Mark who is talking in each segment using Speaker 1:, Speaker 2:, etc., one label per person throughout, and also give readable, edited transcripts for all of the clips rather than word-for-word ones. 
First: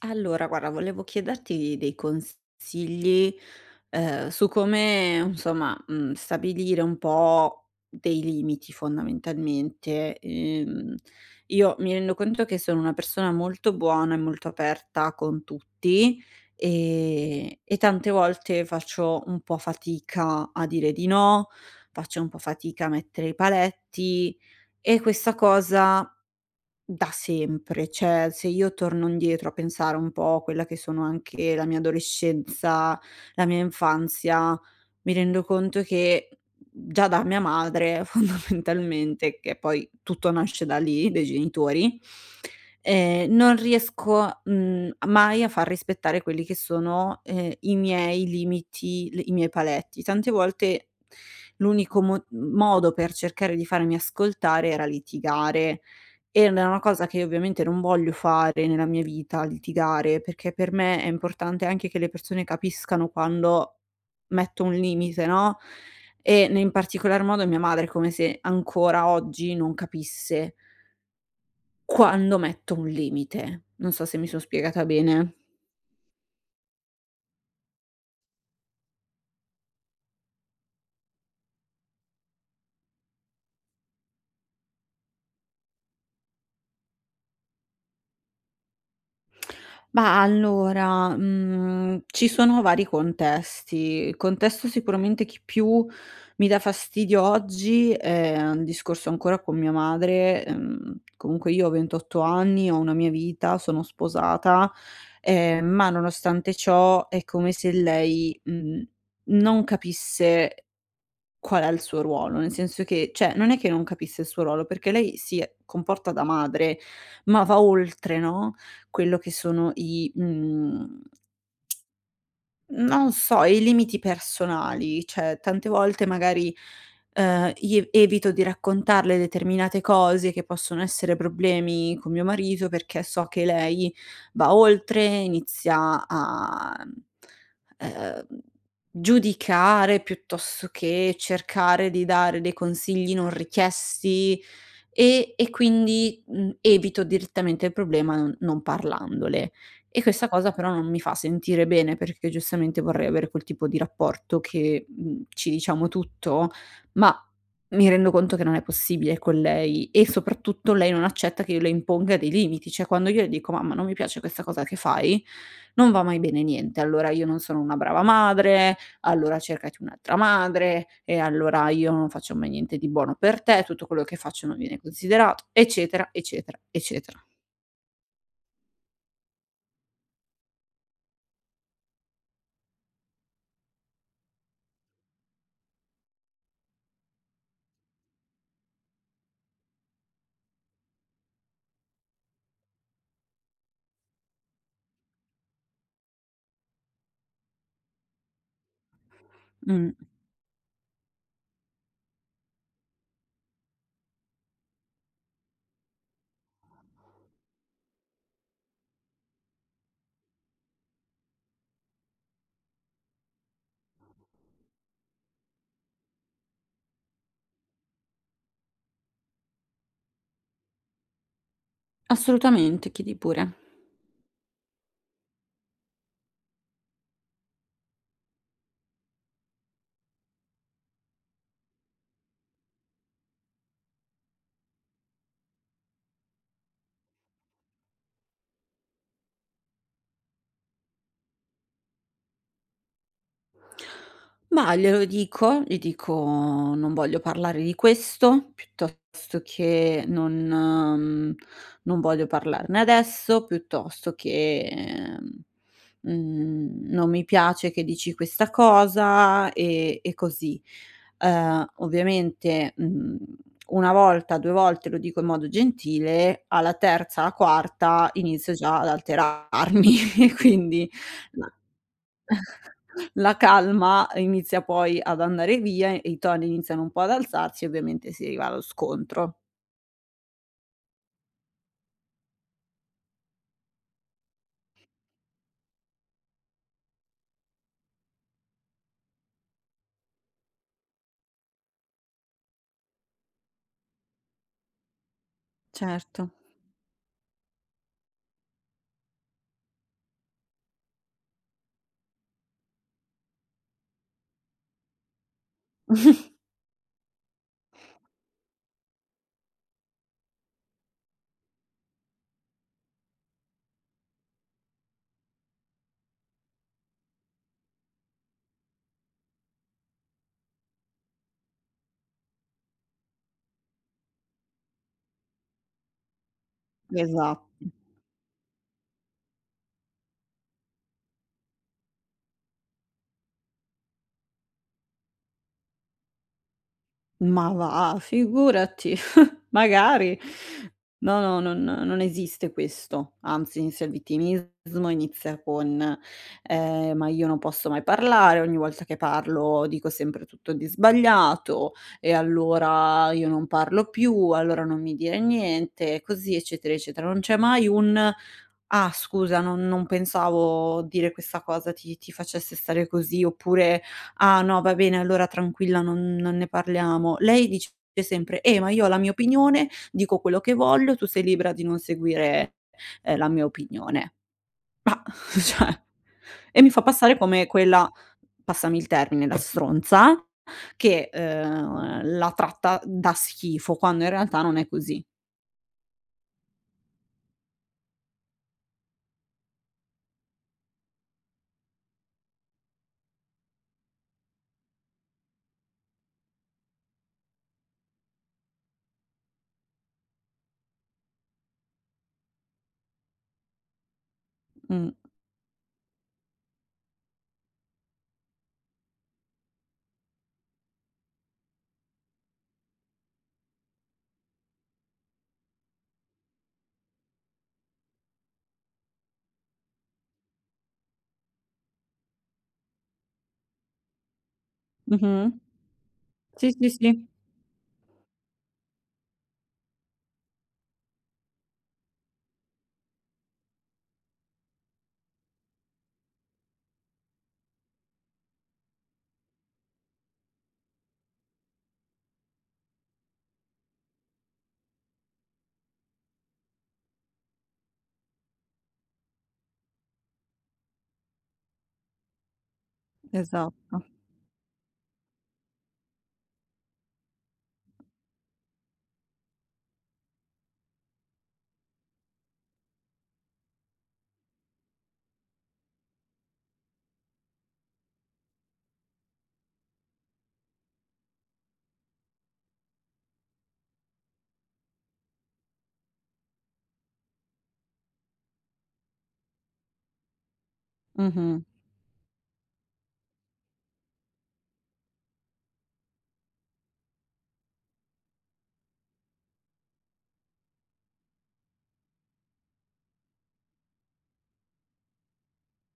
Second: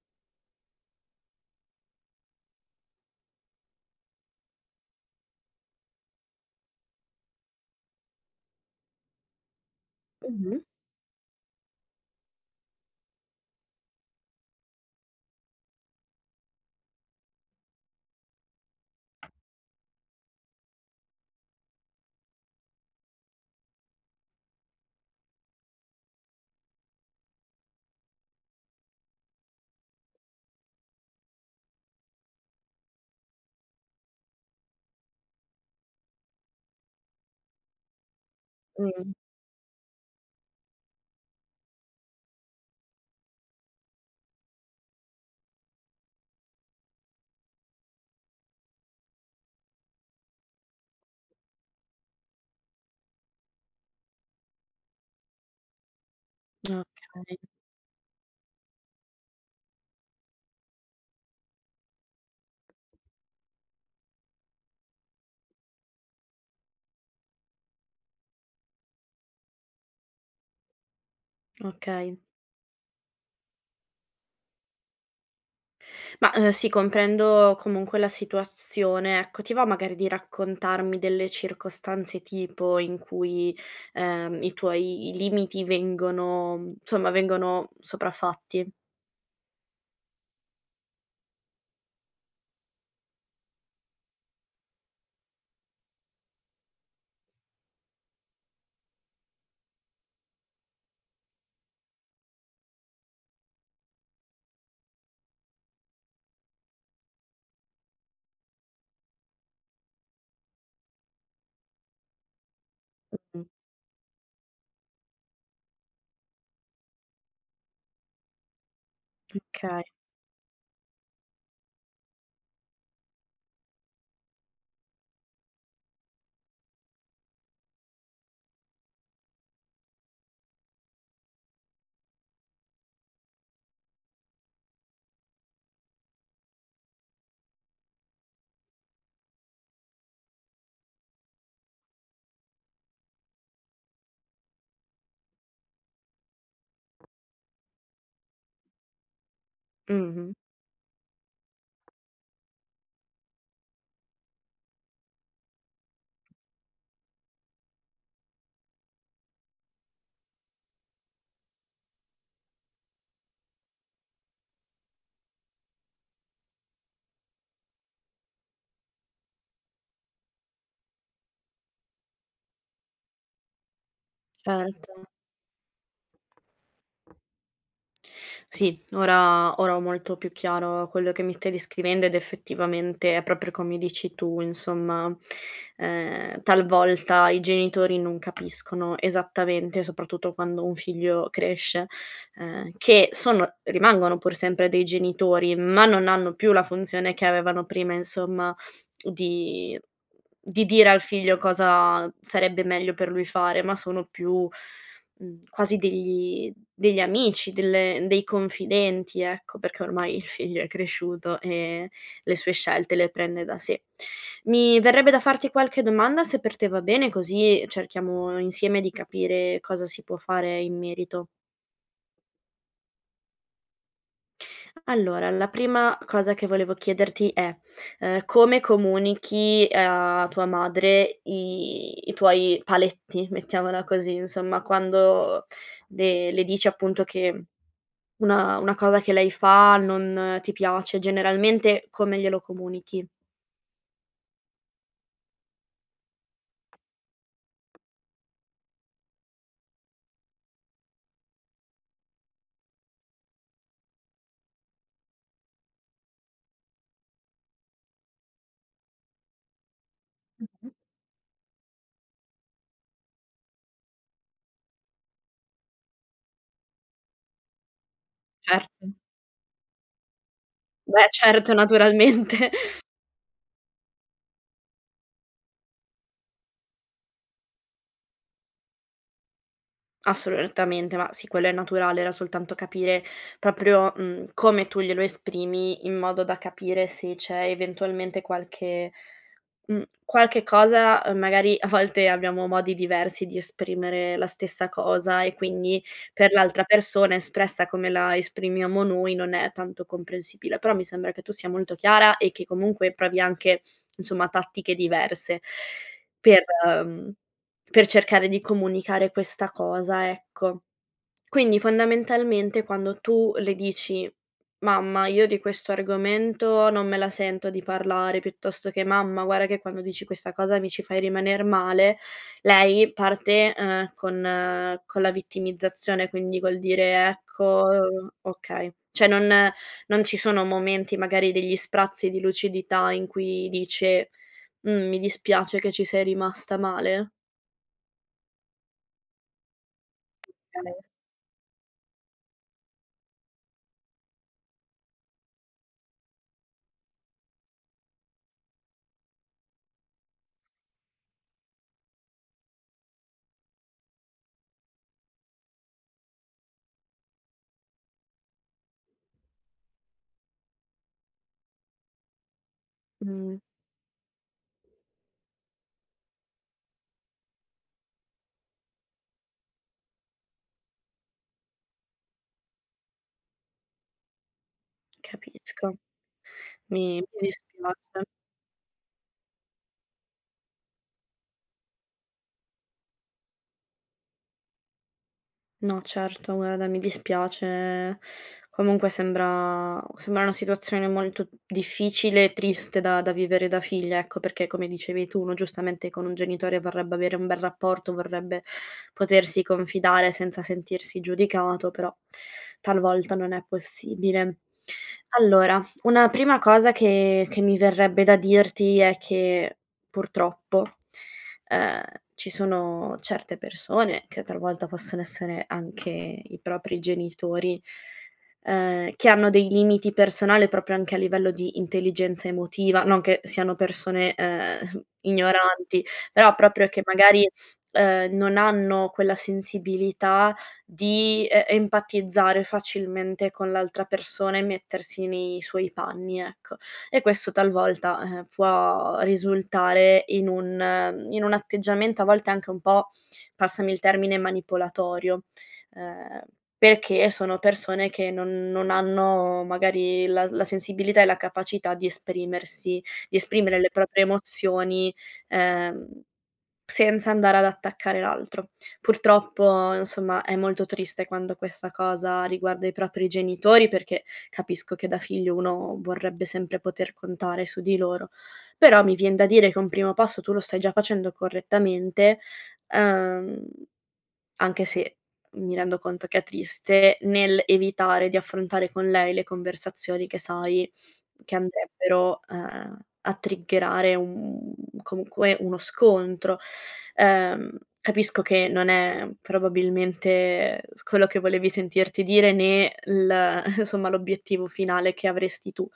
Speaker 1: Allora, guarda, volevo chiederti dei consigli, su come, insomma, stabilire un po' dei limiti fondamentalmente.
Speaker 2: Mh-mh.
Speaker 1: Io mi rendo conto che sono una persona molto buona e molto aperta con tutti, e tante volte faccio un po' fatica a dire di no, faccio un po' fatica a mettere i paletti e questa cosa da sempre, cioè se io torno indietro a pensare un po' a quella che sono anche la mia adolescenza, la mia infanzia, mi rendo conto che già da mia madre
Speaker 2: Mh.
Speaker 1: fondamentalmente, che poi tutto nasce da lì, dai genitori, non riesco, mai a far rispettare quelli che sono, i miei limiti, l i miei paletti. Tante volte l'unico mo modo per cercare di farmi ascoltare era litigare, e n è una cosa che
Speaker 2: Okay,
Speaker 1: ovviamente non voglio fare nella mia vita, litigare, perché per me è importante anche che le persone capiscano quando metto un limite, no, e ne in particolar modo mia madre è come se ancora oggi non capisse
Speaker 2: okay.
Speaker 1: quando metto un limite. Non so se mi son spiegata bene.
Speaker 2: Ma, sì, comprendo comunque la situazione. Ecco, ti va magari di raccontarmi delle circostanze tipo in cui, i tuoi limiti vengono insomma vengono sopraffatti?
Speaker 1: Ma allora, ci sono vari contesti. Il contesto sicuramente che più mi dà fastidio oggi è un discorso ancora con mia madre. Comunque io ho 28 anni, ho una mia vita, sono sposata, ma nonostante ciò è come se lei, non capisse qual è il suo ruolo? Nel senso che cioè,
Speaker 2: Mh.
Speaker 1: non è che non capisse il suo ruolo, perché lei si comporta da madre, ma va oltre, no, quello che sono
Speaker 2: Okay.
Speaker 1: i mhmm non so, i limiti personali, cioè tante volte magari, ie evito di raccontarle determinate cose che possono essere problemi con mio marito, perché so che lei va oltre, inizia a, ehm, giudicare piuttosto che cercare di dare dei consigli non richiesti e quindi, evito direttamente il problema non parlandole. E questa
Speaker 2: Mh-mh.
Speaker 1: cosa però non mi fa sentire bene, perché giustamente vorrei avere quel tipo di rapporto che, ci diciamo tutto, ma mi rendo conto che non è possibile con lei e soprattutto lei non accetta che io le imponga dei limiti. Cioè quando io le dico: "Mamma non mi piace questa cosa che fai", non va mai bene niente. Allora io non sono una brava madre, allora cercati un'altra madre, e allora io non faccio mai niente di buono per te, tutto quello che faccio non viene
Speaker 2: Certo.
Speaker 1: considerato, eccetera, eccetera, eccetera.
Speaker 2: Sì, ora ho molto più chiaro quello che mi stai descrivendo ed effettivamente è proprio come dici tu, insomma, talvolta i genitori non capiscono esattamente, soprattutto quando un figlio cresce, che sono rimangono pur sempre dei genitori, ma non hanno più la funzione che avevano prima, insomma, di
Speaker 1: Mh,
Speaker 2: di dire al figlio cosa sarebbe meglio per lui fare, ma sono più, quasi degli amici, delle dei confidenti, ecco, perché ormai il figlio è cresciuto e le sue scelte le prende da sé. Mi verrebbe da farti qualche domanda, se per te va bene, così cerchiamo insieme di capire cosa si può fare in merito.
Speaker 1: Assolutamente, chiedi pure.
Speaker 2: Allora, la prima cosa che volevo chiederti è, come comunichi a tua madre i tuoi paletti, mettiamola così, insomma, quando le dici appunto che una cosa che lei fa non ti piace, generalmente come glielo comunichi?
Speaker 1: Ma glielo dico, gli dico: "Non voglio parlare di questo", piuttosto che: "Non voglio parlarne adesso", piuttosto che, mhmm: "Non mi piace che dici questa cosa", e così. Ovviamente, 1 volta, 2 volte lo dico in modo gentile, alla terza, alla quarta inizio già
Speaker 2: Certo.
Speaker 1: ad alterarmi e quindi
Speaker 2: Beh certo, naturalmente.
Speaker 1: la calma inizia poi ad andare via e i toni iniziano un po' ad alzarsi, ovviamente si arriva allo scontro.
Speaker 2: Assolutamente, ma sì, quello è naturale, era soltanto capire proprio, come tu glielo esprimi in modo da capire se c'è eventualmente qualche qualche cosa, magari a volte abbiamo modi diversi di esprimere la stessa cosa e quindi
Speaker 1: Certo.
Speaker 2: per l'altra persona espressa come la esprimiamo noi non è tanto comprensibile. Però mi sembra che tu sia molto chiara e che comunque provi anche, insomma, tattiche diverse per, mhmm per cercare di comunicare questa cosa, ecco. Quindi fondamentalmente quando tu le dici: "Mamma, io di questo argomento non me la sento di parlare", piuttosto che: "Mamma, guarda che quando dici questa cosa mi ci fai rimaner male", lei parte, con la vittimizzazione, quindi col dire:
Speaker 1: Esatto.
Speaker 2: "Ecco". Okay. Cioè non ci sono momenti, magari degli sprazzi di lucidità in cui dice: mi dispiace che ci sei rimasta male".
Speaker 1: Ma va, figurati. Magari.
Speaker 2: Ok.
Speaker 1: No, no, non esiste questo. Anzi, inizia il vittimismo, inizia con: "Ma io non posso mai parlare, ogni volta che parlo dico sempre tutto di sbagliato e allora io non parlo più, allora non mi dire niente", così eccetera, eccetera. Non c'è mai un: "Ah scusa, non pensavo dire questa cosa ti facesse stare così",
Speaker 2: Mh,
Speaker 1: oppure Ah no, va bene, allora tranquilla, non ne parliamo. Lei dice sempre: ma io ho la mia opinione, dico quello che voglio, tu sei libera di non seguire, la mia opinione". Ma
Speaker 2: capisco.
Speaker 1: cioè e mi fa passare
Speaker 2: Mi
Speaker 1: come quella,
Speaker 2: dispiace.
Speaker 1: passami il termine, la stronza che, la tratta da schifo, quando in realtà non è così.
Speaker 2: No, certo, guarda, mi dispiace. Comunque sembra una situazione molto difficile e triste da vivere da figlia, ecco, perché come dicevi tu, uno giustamente con un genitore vorrebbe avere un bel rapporto, vorrebbe potersi confidare senza sentirsi giudicato, però talvolta non è possibile.
Speaker 1: Mh.
Speaker 2: Allora, una prima cosa che mi verrebbe da dirti è che, purtroppo Ehm, ci sono certe persone che talvolta possono essere anche i propri genitori, che hanno dei limiti personali proprio anche a livello di intelligenza emotiva, non che siano persone,
Speaker 1: Mh-mh.
Speaker 2: ignoranti, però
Speaker 1: Sì,
Speaker 2: proprio
Speaker 1: sì,
Speaker 2: che
Speaker 1: sì,
Speaker 2: magari, non hanno quella sensibilità di empatizzare facilmente con l'altra persona e mettersi nei suoi panni, ecco, e questo talvolta, può risultare in un atteggiamento a volte anche un po', passami il termine, manipolatorio, ehm, perché sono persone che non hanno magari la sensibilità e la capacità di esprimersi, di esprimere le
Speaker 1: esatto.
Speaker 2: proprie emozioni, ehm senza andare ad attaccare l'altro. Purtroppo, insomma, è molto triste quando questa cosa riguarda i propri genitori, perché capisco che da figlio uno vorrebbe sempre poter contare su di loro. Però mi vien da dire che un primo passo tu lo stai già facendo correttamente, uhm anche se mi rendo conto che è triste, nel evitare di affrontare con lei le conversazioni che sai che
Speaker 1: Mh-mh.
Speaker 2: andrebbero, a triggerare un comunque uno scontro. Capisco che non è probabilmente s quello che volevi sentirti dire, né l insomma l'obiettivo finale che avresti tu.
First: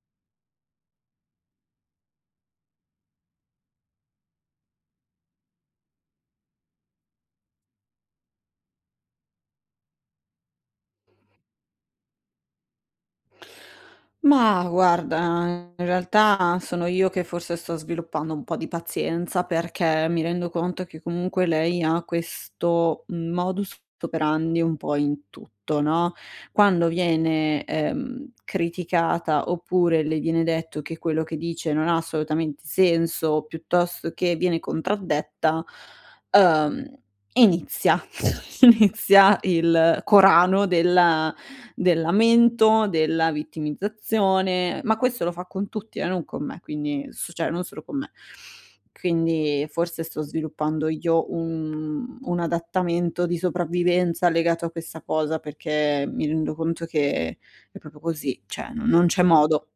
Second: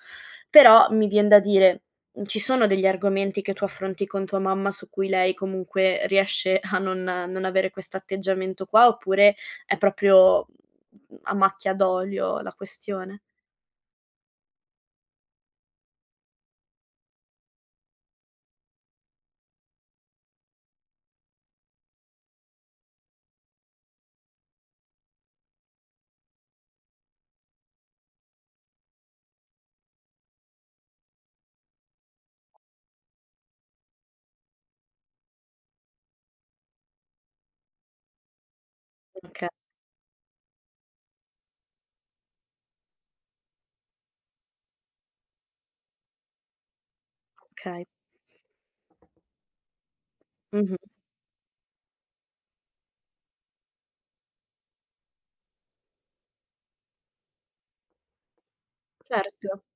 Speaker 2: Però mi vien da dire. Ci sono degli argomenti che tu affronti con tua mamma su cui lei comunque riesce a non avere quest'atteggiamento qua, oppure è proprio, a macchia d'olio la questione?
Speaker 1: Ma guarda, in realtà sono io che forse sto sviluppando un po' di pazienza perché mi rendo conto che comunque lei ha questo modus operandi un po' in tutto, no? Quando viene criticata oppure le viene detto che quello che dice non ha assolutamente senso, piuttosto che viene contraddetta, ehm, inizia, inizia
Speaker 2: Okay,
Speaker 1: il Corano del lamento, della vittimizzazione, ma questo lo fa con tutti, non con me, quindi s cioè non solo
Speaker 2: okay.
Speaker 1: con me. Quindi forse sto sviluppando
Speaker 2: Mh-mh.
Speaker 1: io un adattamento di sopravvivenza legato a questa cosa, perché mi rendo conto che è proprio così, cioè non c'è
Speaker 2: Certo.
Speaker 1: modo.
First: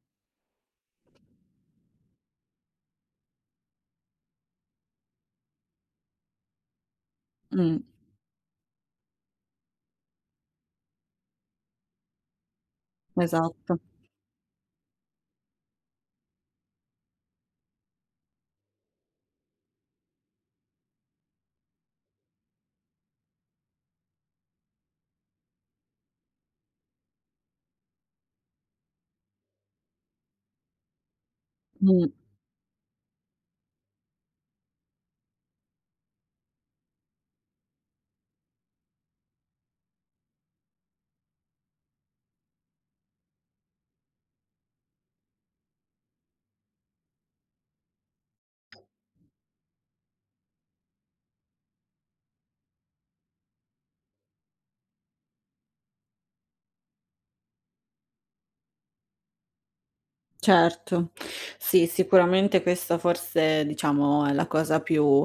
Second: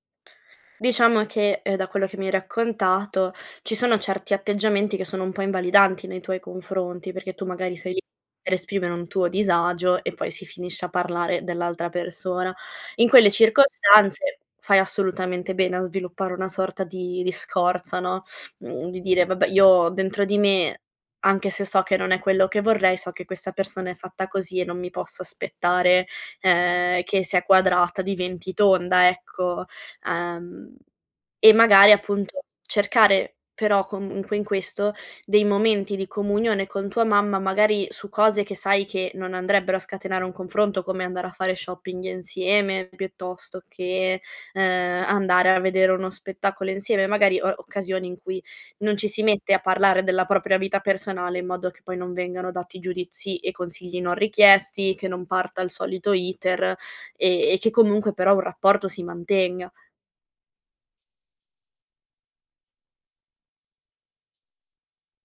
Speaker 2: Diciamo che, da quello che mi hai raccontato, ci sono certi atteggiamenti che sono un po' invalidanti nei tuoi confronti, perché tu magari
Speaker 1: Mh,
Speaker 2: sei lì per esprimere un tuo disagio e poi si finisce a parlare dell'altra persona. In quelle
Speaker 1: esatto.
Speaker 2: circostanze fai assolutamente bene a sviluppare una sorta di scorza, no, di dire: "Vabbè, io dentro di me, anche se so che non è quello che vorrei, so che questa persona è fatta così e non mi posso aspettare, che se è quadrata diventi tonda", ecco. Uhm, e magari
Speaker 1: Mh.
Speaker 2: appunto cercare però comunque in questo dei momenti di comunione con tua mamma, magari su cose che sai che non andrebbero a scatenare un confronto, come andare a fare shopping insieme piuttosto che, andare a vedere uno spettacolo insieme, magari o occasioni in cui non ci si mette a parlare della propria vita personale in modo che poi non vengano dati giudizi e consigli non richiesti, che non parta il solito iter e che comunque però un rapporto si mantenga.
Speaker 1: Certo. Sì, sicuramente questa forse, diciamo, è la cosa più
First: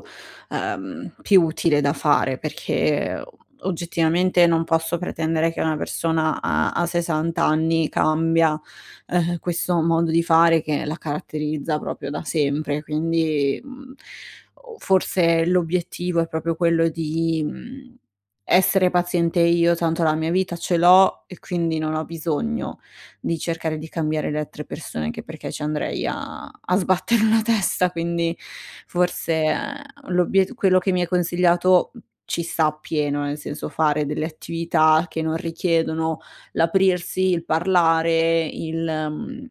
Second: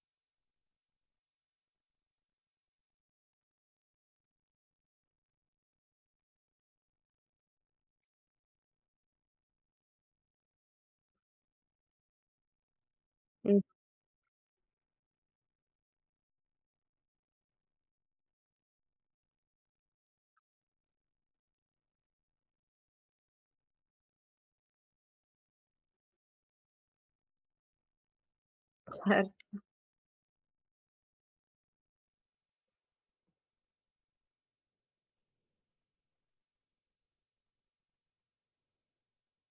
Speaker 1: più utile da fare, perché oggettivamente non posso pretendere che una persona a 60 anni cambia, questo modo di fare che la caratterizza proprio da sempre. Quindi, o forse l'obiettivo è proprio quello di, essere paziente io, tanto la mia vita ce l'ho e quindi non ho bisogno di cercare di cambiare le altre persone, anche perché ci andrei a sbattere la testa, quindi
Speaker 2: Er
Speaker 1: forse, l'obiet quello che mi hai consigliato, ci sta appieno, nel senso fare delle attività che non richiedono l'aprirsi, il parlare, mhmm,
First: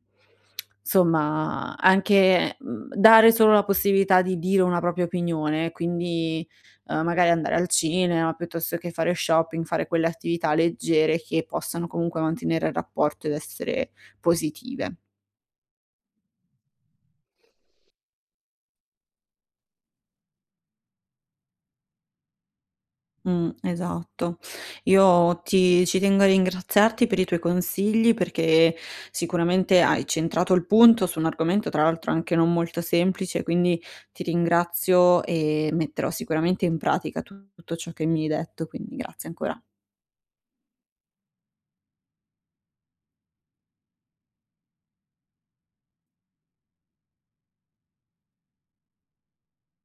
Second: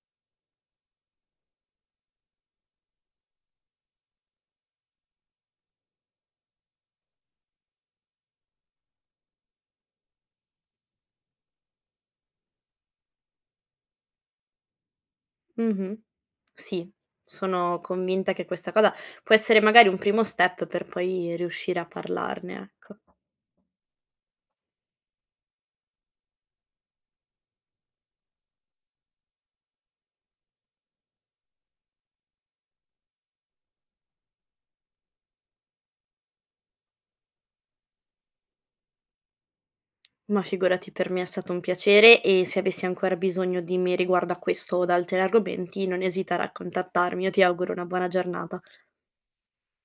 Speaker 1: somma anche, dare solo la possibilità di dire una propria opinione, quindi magari andare al cinema piuttosto che fare shopping, fare quelle attività leggere che possano comunque mantenere il rapporto ed essere positive.
Speaker 2: mh-mh. Sì, sono convinta che questa cosa può essere magari un primo step per poi riuscire a parlarne, ecco.
Speaker 1: Esatto. Io ti ci tengo a ringraziarti per i tuoi consigli perché sicuramente hai centrato il punto su un argomento tra l'altro anche non molto semplice, quindi ti ringrazio e metterò sicuramente in pratica tutto ciò che mi hai detto, quindi grazie ancora.
Speaker 2: Ma figurati, per me è stato un piacere e se avessi ancora bisogno di me riguardo a questo od altri argomenti, non esitare a contattarmi. Io ti auguro una buona giornata.